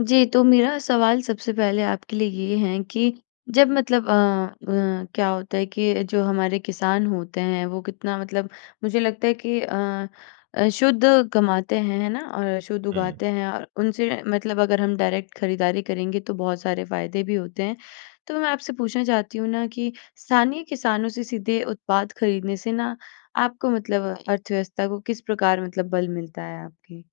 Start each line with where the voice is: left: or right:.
left: जी, तो मेरा सवाल सबसे पहले आपके लिए ये है कि जब मतलब अ, अ, क्या होता है कि जो हमारे किसान होते हैं, वो कितना मतलब मुझे लगता है कि अ, अ, शुद्ध कमाते हैं, है ना? और शुद्ध
right: हुँ।
left: उगाते हैं और उनसे मतलब अगर हम डायरेक्ट खरीदारी करेंगे, तो बहुत सारे फ़ायदे भी होते हैं। तो मैं आपसे पूछना चाहती हूँ ना कि स्थानीय किसानों से सीधे उत्पाद खरीदने से ना, आपको मतलब अर्थव्यवस्था को किस प्रकार मतलब बल मिलता है आपकी?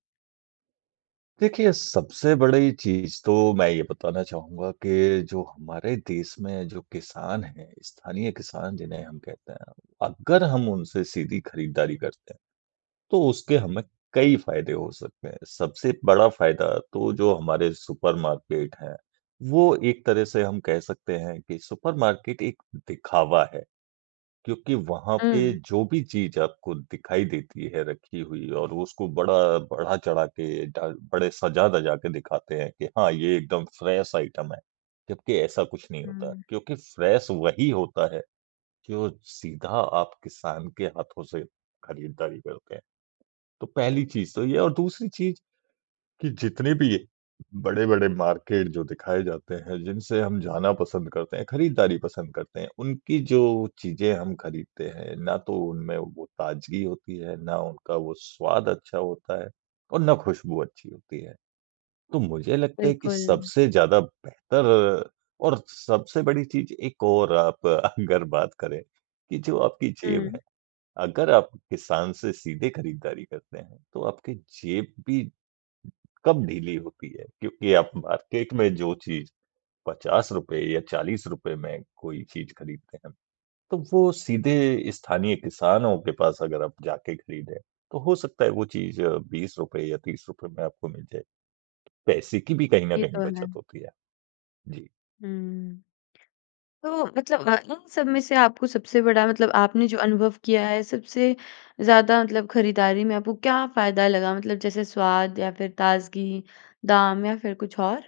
right: देखिए, सबसे बड़ी चीज़ तो मैं ये बताना चाहूँगा कि जो हमारे देश में जो किसान हैं, स्थानीय किसान जिन्हें हम कहते हैं। अगर हम उनसे सीधी खरीदारी करते हैं, तो उसके हमें कई फ़ायदे हो सकते हैं। सबसे बड़ा फ़ायदा तो जो हमारे सुपर मार्केट हैं, वो एक तरह से हम कह सकते हैं कि सुपर मार्केट एक दिखावा है, क्योंकि वहाँ पे
left: हुँ।
right: जो भी चीज़ आपको दिखाई देती है रखी हुई और उसको बड़ा बढ़ा-चढ़ा के ढ बड़े सजा-धजा के दिखाते हैं कि, "हाँ, ये एकदम फ्रेश आइटम है।" जबकि ऐसा कुछ नहीं होता है
left: हुँ।
right: क्योंकि फ्रेश वही होता है, जो सीधा आप किसान के हाथों से खरीदारी करते हैं। तो पहली चीज़ तो ये और दूसरी चीज़ कि जितने भी बड़े-बड़े मार्केट जो दिखाए जाते हैं, जिनसे हम जाना पसंद करते हैं, खरीदारी पसंद करते हैं, उनकी जो चीज़ें हम खरीदते हैं, ना तो उनमें वो ताज़गी होती है, ना उनका वो स्वाद अच्छा होता है और ना खुशबू अच्छी होती है। तो मुझे लगता है कि
left: बिल्कुल।
right: सबसे ज़्यादा बेहतर और सबसे बड़ी चीज़ एक और आप अगर बात करें कि जो आपकी जेब
left: हुँ।
right: है, अगर आप किसान से सीधे खरीदारी करते हैं, तो आपके जेब भी कम ढीली होती है क्योंकि आप मार्केट में जो चीज़ ₹50 या ₹40 में कोई चीज़ खरीदते हैं, तो वो सीधे स्थानीय किसानों के पास अगर आप जाके खरीदें, तो हो सकता है, वो चीज़ ₹20 या ₹30 में आपको मिल जाए। पैसे की भी कहीं न
left: ये
right: कहीं
left: तो
right: बचत
left: है।
right: होती है। जी।
left: हुँ। तो मतलब इन सब में से आपको सबसे बड़ा मतलब आपने जो अनुभव किया है सबसे ज़्यादा मतलब ख़रीदारी में आपको क्या फ़ायदा लगा मतलब जैसे स्वाद या फ़िर ताज़गी, दाम या फ़िर कुछ और?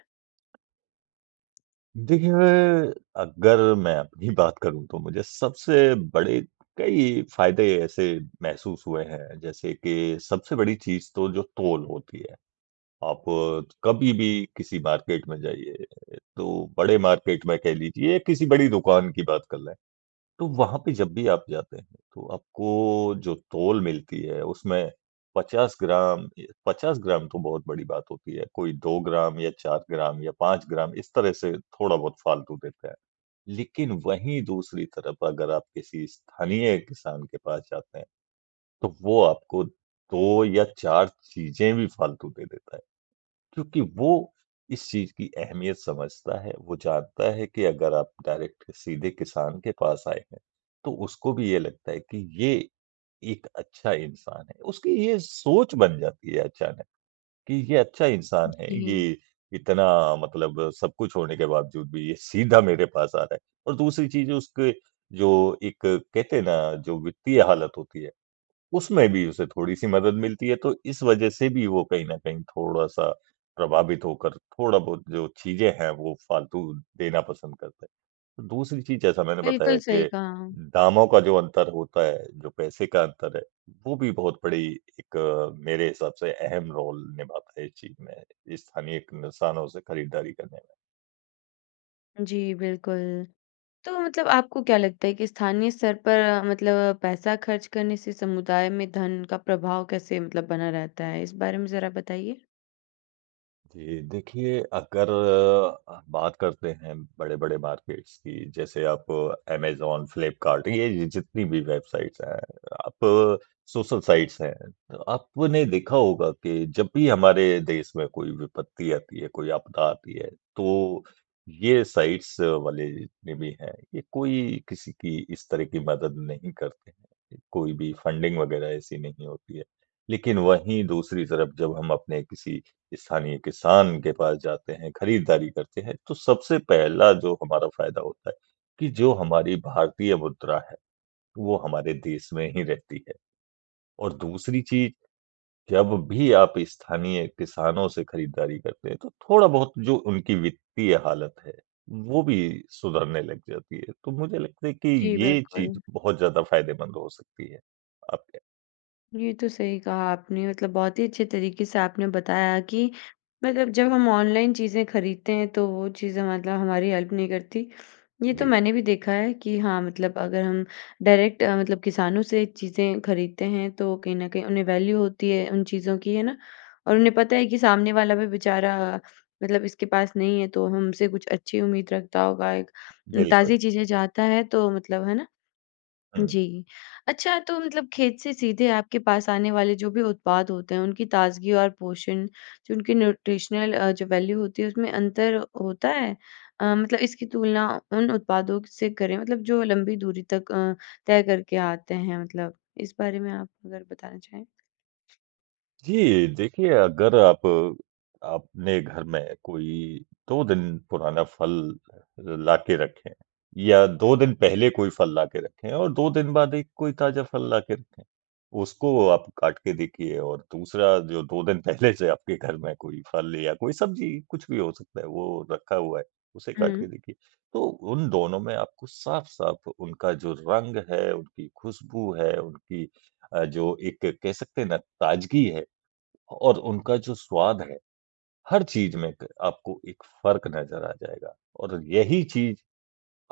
right: देखिए मैं, अगर मैं अपनी बात करूँ तो मुझे सबसे बड़े कई फ़ायदे ऐसे महसूस हुए हैं जैसे कि सबसे बड़ी चीज़ तो जो तोल होती है। आप कभी भी किसी मार्केट में जाइए तो बड़े मार्केट में कह लीजिए किसी बड़ी दुकान की बात कर लें। तो वहाँ पे जब भी आप जाते हैं तो आपको जो तोल मिलती है उसमें 50 ग्राम य 50 ग्राम तो बहुत बड़ी बात होती है कोई 2 ग्राम या 4 ग्राम या 5 ग्राम इस तरह से थोड़ा बहुत फ़ालतू देते हैं। लेकिन वहीं दूसरी तरफ अगर आप किसी स्थानीय किसान के पास जाते हैं तो वो आपको 2 या 4 चीज़ें भी फ़ालतू दे देता है। क्योंकि वो इस चीज़ की अहमियत समझता है वो जानता है कि अगर आप डायरेक्ट सीधे किसान के पास आए हैं तो उसको भी ये लगता है कि ये एक अच्छा इंसान है। उसकी ये सोच बन जाती है अचानक कि, ये अच्छा इंसान है
left: जी।
right: ये इतना मतलब सब कुछ होने के बावज़ूद भी ये सीधा मेरे पास आ रहा है। और दूसरी चीज़ उसके जो एक कहते हैं ना जो वित्तीय हालत होती है। उसमें भी उसे थोड़ी-सी मदद मिलती है तो इस वज़ह से भी वो कहीं न कहीं थोड़ा-सा प्रभावित होकर थोड़ा बहुत जो चीज़ें हैं वो फ़ालतू देना पसंद करते हैं। दूसरी चीज़ जैसा मैंने बताया
left: बिल्कुल सही
right: कि
left: कहा।
right: दामों का जो अंतर होता है जो पैसे का अंतर है, वो भी बहुत बड़ी एक मेरे हिसाब से अहम रोल निभाता है इस चीज़ में स्थानीय निशानों से ख़रीदारी करने में।
left: जी, बिल्कुल। तो मतलब आपको क्या लगता है कि स्थानीय स्तर पर मतलब पैसा खर्च करने से समुदाय में धन का प्रभाव कैसे मतलब बना रहता है? इस बारे में ज़रा बताइए।
right: जी। देखिए, अगर अ, बात करते हैं बड़े-बड़े मार्केट्स की जैसे आप अमेज़न, फ्लिपकार्ट ये जितनी भी वेबसाइट्स हैं, आप सोशल साइट्स हैं। आपने देखा होगा कि जब भी हमारे देश में कोई विपत्ति आती है कोई आपदा आती है तो ये साइट्स वाले जितने भी हैं ये कोई किसी की इस तरह की मदद नहीं करते हैं। कोई भी फंडिंग वग़ैरह ऐसी नहीं होती है। लेकिन वहीं दूसरी तरफ जब हम अपने किसी स्थानीय किसान के पास जाते हैं, खरीदारी करते हैं तो सबसे पहला जो हमारा फ़ायदा होता है कि जो हमारी भारतीय मुद्रा है वो हमारे देश में ही रहती है। और दूसरी चीज़ जब भी आप स्थानीय किसानों से खरीदारी करते हैं तो थोड़ा बहुत जो उनकी वित्तीय हालत है वो भी सुधरने लग जाती है। तो मुझे लगता है कि
left: जी,
right: ये चीज़
left: बिल्कुल।
right: बहुत ज़्यादा फ़ायदेमंद हो सकती है। आपके
left: ये तो सही कहा आपने मतलब बहुत ही अच्छे तरीके से आपने बताया कि मतलब जब हम ऑनलाइन चीज़ें खरीदते हैं तो वो चीज़ें मतलब हमारी हेल्प नहीं करती। ये तो
right: जी।
left: मैंने भी देखा है कि हाँ मतलब अगर हम डायरेक्ट अ, मतलब किसानों से चीज़ें खरीदते हैं तो कहीं न कहीं उन्हें वैल्यू होती है उन चीज़ों की। है न? और उन्हें पता है कि सामने वाला भी बेचारा मतलब इसके पास नहीं है तो हमसे कुछ अच्छी उम्मीद रखता होगा एक।
right: बिल्कुल।
left: ताज़ी चीज़ें चाहता है तो मतलब है न?
right: हुँ।
left: जी अच्छा तो मतलब खेत से सीधे आपके पास आने वाले जो भी उत्पाद होते हैं उनकी ताज़गी और पोषण, जो उनकी न्यूट्रिशनल अ, जो वैल्यू होती है उसमें अंतर होता है? अ, मतलब इसकी तुलना उन उत्पादों से करें मतलब जो लंबी दूरी तक अ, तय करके आते हैं मतलब इस बारे में आप अगर बताना चाहें।
right: जी देखिए, अगर आप अपने घर में कोई 2 दिन पुराना फल लाके रखें। या 2 दिन पहले कोई फल लाके रखे और 2 दिन बाद एक कोई ताज़ा फल लाके रखे। उसको आप काट के देखिए और दूसरा जो 2 दिन पहले जैसे आपके घर में कोई फल या कोई सब्जी कुछ भी हो सकता है वो रखा हुआ है उसे काट के
left: हुँ।
right: देखिए तो उन दोनों में आपको साफ-साफ उनका जो रंग है, उनकी खुशबू है उनकी अ, जो एक कह सकते हैं न ताज़गी है और उनका जो स्वाद है। हर चीज़ में एक आपको एक फर्क नज़र आ जाएगा और यही चीज़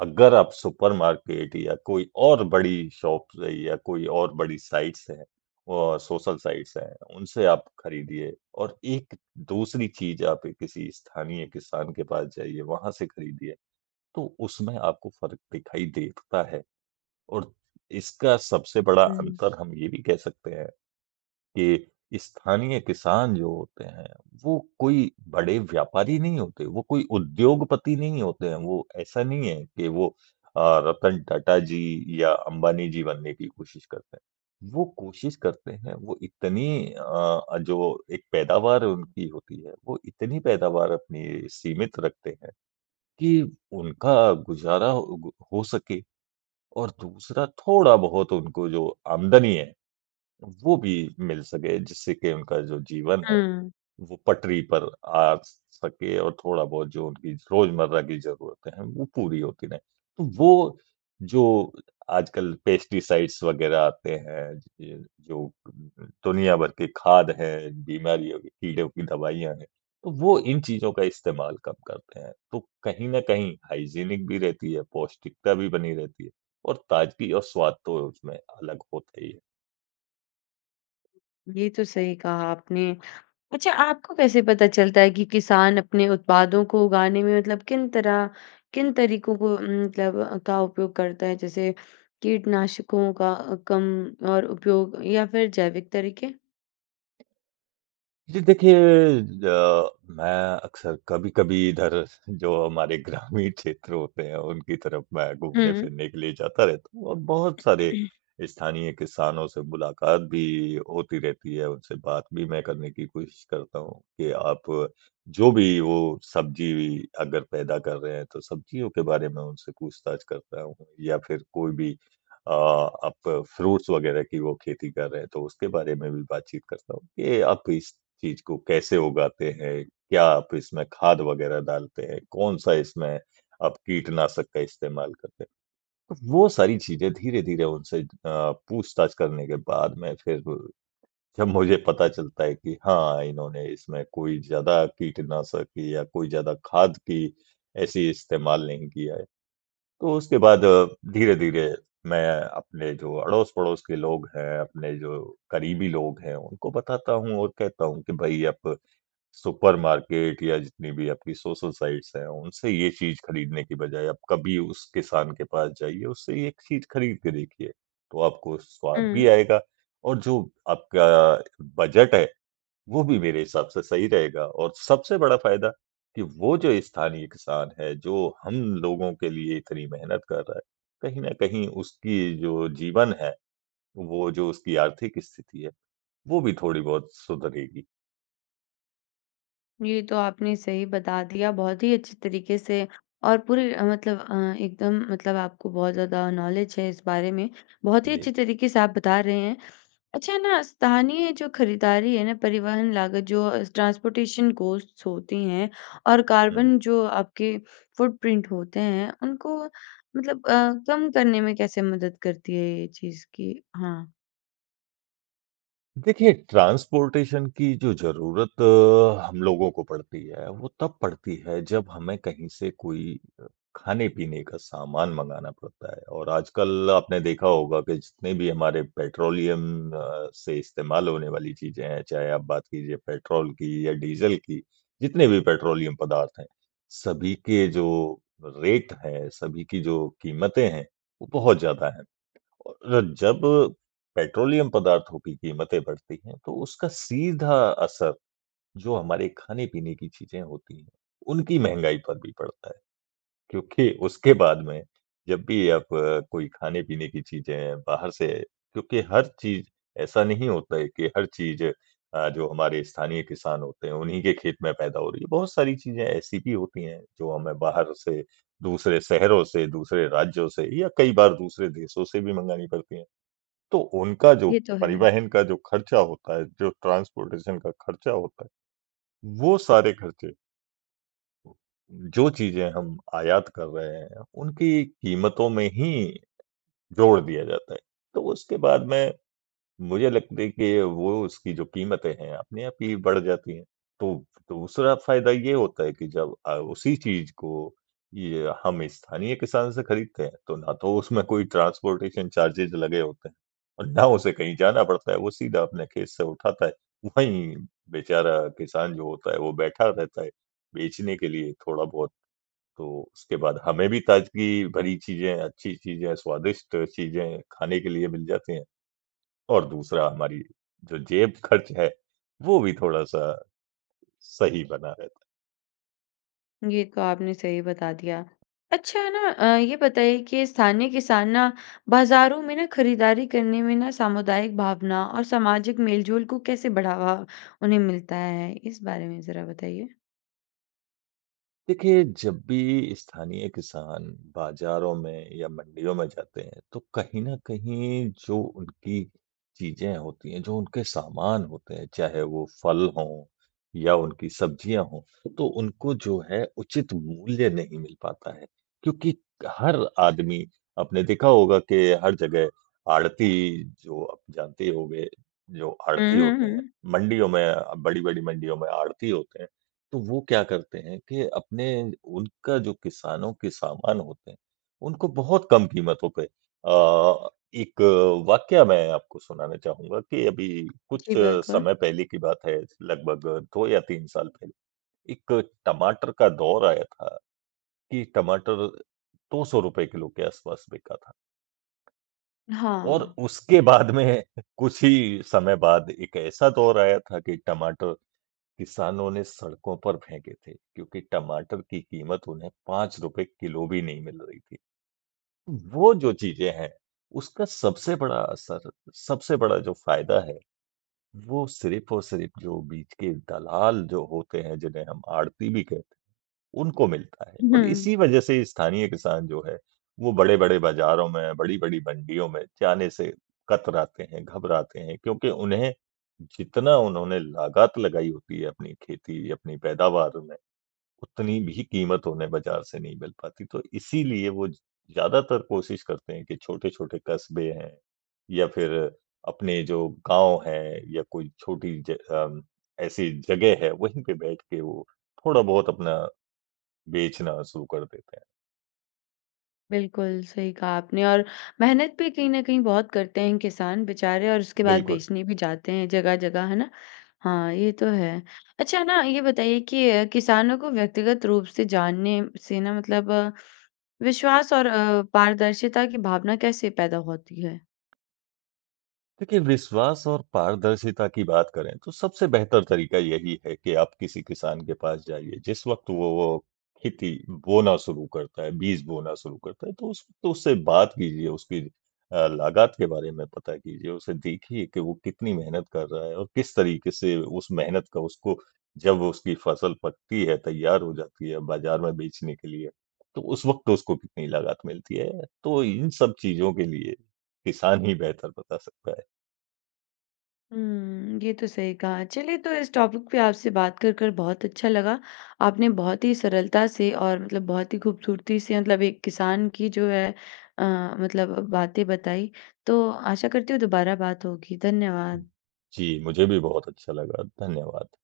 right: अगर आप सुपर मार्केट या कोई और बड़ी शॉप्स है या कोई और बड़ी साइट्स हैं अ, सोशल साइट्स हैं उनसे आप खरीदिए और एक दूसरी चीज़ आप किसी स्थानीय किसान के पास जाइए वहाँ से खरीदिए तो उसमें आपको फ़र्क दिखाई देता है और इसका सबसे बड़ा
left: हुँ।
right: अंतर हम ये भी कह सकते हैं के स्थानीय किसान जो होते हैं वो कोई बड़े व्यापारी नहीं होते वो कोई उद्योगपति नहीं होते हैं। वो ऐसा नहीं है की वो अ, रतन टाटा जी या अंबानी जी बनने की कोशिश करते हैं। वो कोशिश करते हैं। वो इतनी अ, जो एक पैदावार उनकी होती है वो इतनी पैदावार अपनी सीमित रखते हैं कि उनका गुज़ारा ओ गो को हो सके। और दूसरा थोड़ा बहुत उनको जो आमदनी है। वो भी मिल सके, जिससे कि उनका जो जीवन है
left: हुँ।
right: वो पटरी पर आ सके और थोड़ा बहुत जो उनकी रोजमर्रा की ज़रूरतें है वो पूरी होती रहे। तो वो जो आजकल पेस्टिसाइड्स वग़ैरह आते हैं ज जो द द दुनिया भर के खाद है, बीमारियों की, कीड़ों की दवाइयाँ है तो वो इन चीजों का इस्तेमाल कम करते हैं तो कहीं न कहीं हाइजीनिक भी रहती है पौष्टिकता भी बनी रहती है और ताज़गी और स्वाद तो उसमें अलग होता ही है।
left: ये तो सही कहा आपने, अच्छा आपको कैसे पता चलता है कि किसान अपने उत्पादों को उगाने में मतलब किन तरह किन तरीकों को उम, मतलब, का उपयोग करता है जैसे कीटनाशकों का कम और उपयोग या फिर जैविक तरीक़े?
right: जी। देखिए अ, मैं अक्सर कभी-कभी इधर जो हमारे ग्रामीण क्षेत्र होते हैं उनकी तरफ मैं
left: हुँ, हुँ।
right: घूमने-फिरने के लिए जाता रहता हूँ और बहुत सारे स्थानीय किसानों से मुलाक़ात भी होती रहती है, उनसे बात भी मैं करने की कोशिश करता हूँ कि आप जो भी, वो सब्ज़ी अगर पैदा कर रहे हैं, तो सब्ज़ियों के बारे में उनसे पूछताछ करता हूँ। या फिर कोई भी अ, आप फ्रूट्स वग़ैरह की वो खेती कर रहे हैं, तो उसके बारे में भी बातचीत करता हूँ कि ये आप इस चीज़ को कैसे उगाते हैं? क्या आप इसमें खाद वग़ैरह डालते हैं? कौन-सा इसमें आप कीटनाशक का इस्तेमाल करते हैं। तो वो सारी चीज़ें धीरे-धीरे उनसे अ, पूछताछ करने के बाद में फिर। जब मुझे पता चलता है कि हाँ, इन्होंने इसमें कोई ज़्यादा कीटनाशक या कोई ज़्यादा खाद की ऐसी इस्तेमाल नहीं किया है। तो उसके बाद धीरे-धीरे मैं अपने जो अड़ोस-पड़ोस के लोग हैं, अपने जो क़रीबी लोग हैं, उनको बताता हूँ और कहता हूँ कि भई आप सुपर मार्केट या जितनी भी आपकी सोशल-साइट्स हैं, उनसे ये चीज़ ख़रीदने की बजाय आप कभी उस किसान के पास जाइए, उससे एक चीज़ ख़रीद के देखिए। तो आपको स्वाद भी
left: हुँ।
right: आएगा और जो आपका बजट है वो भी मेरे हिसाब से सही रहेगा और सबसे बड़ा फ़ायदा कि वो जो स्थानीय किसान है, जो हम लोगों के लिए इतनी मेहनत कर रहा है कहीं न कहीं उसकी जो जीवन है, वो जो उसकी आर्थिक स्थिति है वो भी थोड़ी बहुत सुधरेगी।
left: ये तो आपने सही बता दिया। बहुत ही अच्छी तरीके से और पूरे अ, मतलब अ, एकदम मतलब आपको बहुत ज़्यादा नॉलेज है इस बारे में। बहुत ही
right: जी।
left: अच्छे तरीके से आप बता रहे हैं। अच्छा ना, स्थानीय जो खरीदारी है ना, परिवहन लागत, जो अ, ट्रांसपोर्टेशन कॉस्ट्स होती हैं और
right: हुँ।
left: कार्बन जो आपके फ़ुटप्रिंट होते हैं, उनको मतलब अ, कम करने में कैसे मदद करती है ये चीज़? कि हाँ।
right: देखिए, ट्रांसपोर्टेशन की जो ज़रूरत हम लोगों को पड़ती है, वो तब पड़ती है, जब हमें कहीं से कोई खाने-पीने का सामान मँगाना पड़ता है और आजकल आपने देखा होगा कि जितने भी हमारे पेट्रोलियम अ, से इस्तेमाल होने वाली चीज़ें हैं, चाहे आप बात कीजिए पेट्रोल की या डीज़ल की, जितने भी पेट्रोलियम पदार्थ हैं, सभी के जो रेट हैं, सभी की जो कीमतें हैं, वो बहुत ज़्यादा हैं। और जब पेट्रोलियम पदार्थों की कीमतें बढ़ती हैं, तो उसका सीधा असर जो हमारे खाने-पीने की चीज़ें होती हैं, उनकी महँगाई पर भी पड़ता है, क्योंकि उसके बाद में जब भी आप कोई खाने-पीने की चीज़ें हैं बाहर से क्योंकि हर चीज़ ऐसा नहीं होता है कि हर चीज़ अ, जो हमारे स्थानीय किसान होते हैं, उन्हीं के खेत में पैदा हो रही है। बहुत सारी चीज़ें ऐसी भी होती हैं, जो हमें बाहर से दूसरे शहरों से, दूसरे राज्यों से या कई बार दूसरे देशों से भी मँगानी पड़ती हैं। तो उनका जो
left: ये तो है।
right: परिवहन का जो खर्चा होता है, जो ट्रांसपोर्टेशन का खर्चा होता है, वो सारे खर्चे जो चीज़ें हम आयात कर रहे हैं, उनकी कीमतों में ही जोड़ दिया जाता है। तो उसके बाद में मुझे लगता है कि वो उसकी जो कीमतें हैं, अपने आप ही बढ़ जाती हैं। तो दूसरा फ़ायदा ये होता है कि जब अ, उसी चीज़ को ये हम स्थानीय किसान से खरीदते हैं, तो ना तो उसमें कोई ट्रांसपोर्टेशन चार्जेज़ लगे होते हैं और ना उसे कहीं जाना पड़ता है, वो सीधा अपने खेत से उठाता है। वहीं बेचारा किसान जो होता है, वो बैठा रहता है बेचने के लिए, थोड़ा बहुत। तो उसके बाद हमें भी ताज़गी भरी चीज़ें, अच्छी चीज़ें, स्वादिष्ट चीज़ें खाने के लिए मिल जाती हैं और दूसरा हमारी जो जेब-खर्च है, वो भी थोड़ा-सा सही बना रहता है।
left: ये तो आपने सही बता दिया। अच्छा ना अ, ये बताइए कि स्थानीय किसान ना बाज़ारों में ना खरीदारी करने में ना सामुदायिक भावना और सामाजिक मेल-जोल को कैसे बढ़ावा उन्हें मिलता है? इस बारे में ज़रा बताइए।
right: देखिए, जब भी स्थानीय किसान बाज़ारों में या मंडियों में जाते हैं, तो कहीं न कहीं जो उनकी चीज़ें होती हैं, जो उनके सामान होते हैं, चाहे वो फल हों या उनकी सब्जियाँ हों, तो उनको जो है उचित मूल्य नहीं मिल पाता है क्योंकि क हर आदमी आपने देखा होगा कि हर जगह आढ़ती, जो आप जानते ही होंगे, जो
left: हुँ,
right: आढ़ती
left: हुँ,
right: होते हैं,
left: हुँ।
right: मंडियों में अ, बड़ी-बड़ी मंडियों में आढ़ती होते हैं, तो वो क्या करते हैं कि अपने उनका जो किसानों के सामान होते हैं, उनको बहुत कम कीमतों पे अ, एक वाक़या मैं आपको सुनाने चाहूँगा कि अभी कुछ
left: जी, बिल्कुल।
right: समय पहले की बात है, लगभग 2 या 3 साल पहले। एक टमाटर का दौर आया था कि टमाटर ₹200 किलो के आसपास बिका था। और
left: हाँ।
right: उसके बाद में कुछ ही समय बाद एक ऐसा दौर आया था कि टमाटर किसानों ने सड़कों पर फेंके थे क्योंकि टमाटर की कीमत उन्हें ₹5 किलो भी नहीं मिल रही थी। वो जो चीज़ें हैं, उसका सबसे बड़ा असर, सबसे बड़ा जो फ़ायदा है, वो सिर्फ़ और सिर्फ़ जो बीच के दलाल जो होते हैं, जिन्हें हम आढ़ती भी कहते हैं, उनको मिलता है और
left: हुँ।
right: इसी वजह से स्थानीय किसान जो है, वो बड़े-बड़े बाज़ारों में, बड़ी-बड़ी मंडियों में जाने से कतराते हैं, घबराते हैं क्योंकि उन्हें जितना उन्होंने लागत लगाई होती है अपनी खेती, अपनी पैदावार में, उतनी भी कीमत उन्हें बाज़ार से नहीं मिल पाती। तो इसीलिए वो ज ज़्यादातर कोशिश करते हैं कि छोटे-छोटे कस्बे हैं या फिर अपने जो गाँव हैं या कोई छोटी ज अम, ऐसी जगह है, वहीं पे बैठ के वो थोड़ा-बहुत अपना बेचना शुरू कर देते हैं।
left: बिल्कुल सही कहा आपने और मेहनत भी कहीं न कहीं बहुत करते हैं किसान बेचारे और उसके बाद
right: बिल्कुल।
left: बेचने भी जाते हैं जगह-जगह है ना? हाँ, ये तो है। अच्छा न ये बताइए कि किसानों को व्यक्तिगत रूप से जानने म से ना मतलब विश्वास और अ, पारदर्शिता की भावना कैसे पैदा होती है?
right: देखिए विश्वास और पारदर्शिता की बात करें तो सबसे बेहतर तरीका यही है कि आप किसी किसान के पास जाइए। जिस वक़्त वो वो खेती बोना शुरू करता है, बीज बोना शुरू करता है तो उस तो उससे बात कीजिए, उसकी अ, लागत के बारे में पता कीजिए। उसे देखिए की वो कितनी मेहनत कर रहा है और किस तरीके से उस मेहनत का उसको जब उसकी फसल पकती है, तैयार हो जाती है बाजार में बेचने के लिए। तो उस वक़्त उसको कितनी लागत मिलती है तो इन सब चीजों के लिए किसान ही बेहतर बता सकता है।
left: हुँ। ये तो सही कहा चलिए तो इस टॉपिक पे आपसे बात कर कर बहुत अच्छा लगा। आपने बहुत ही सरलता से और मतलब बहुत ही खूबसूरती से मतलब एक किसान की जो है अ, मतलब बातें बताई। तो आशा करती हूँ दोबारा बात होगी। धन्यवाद।
right: जी, मुझे भी बहुत अच्छा लगा। धन्यवाद।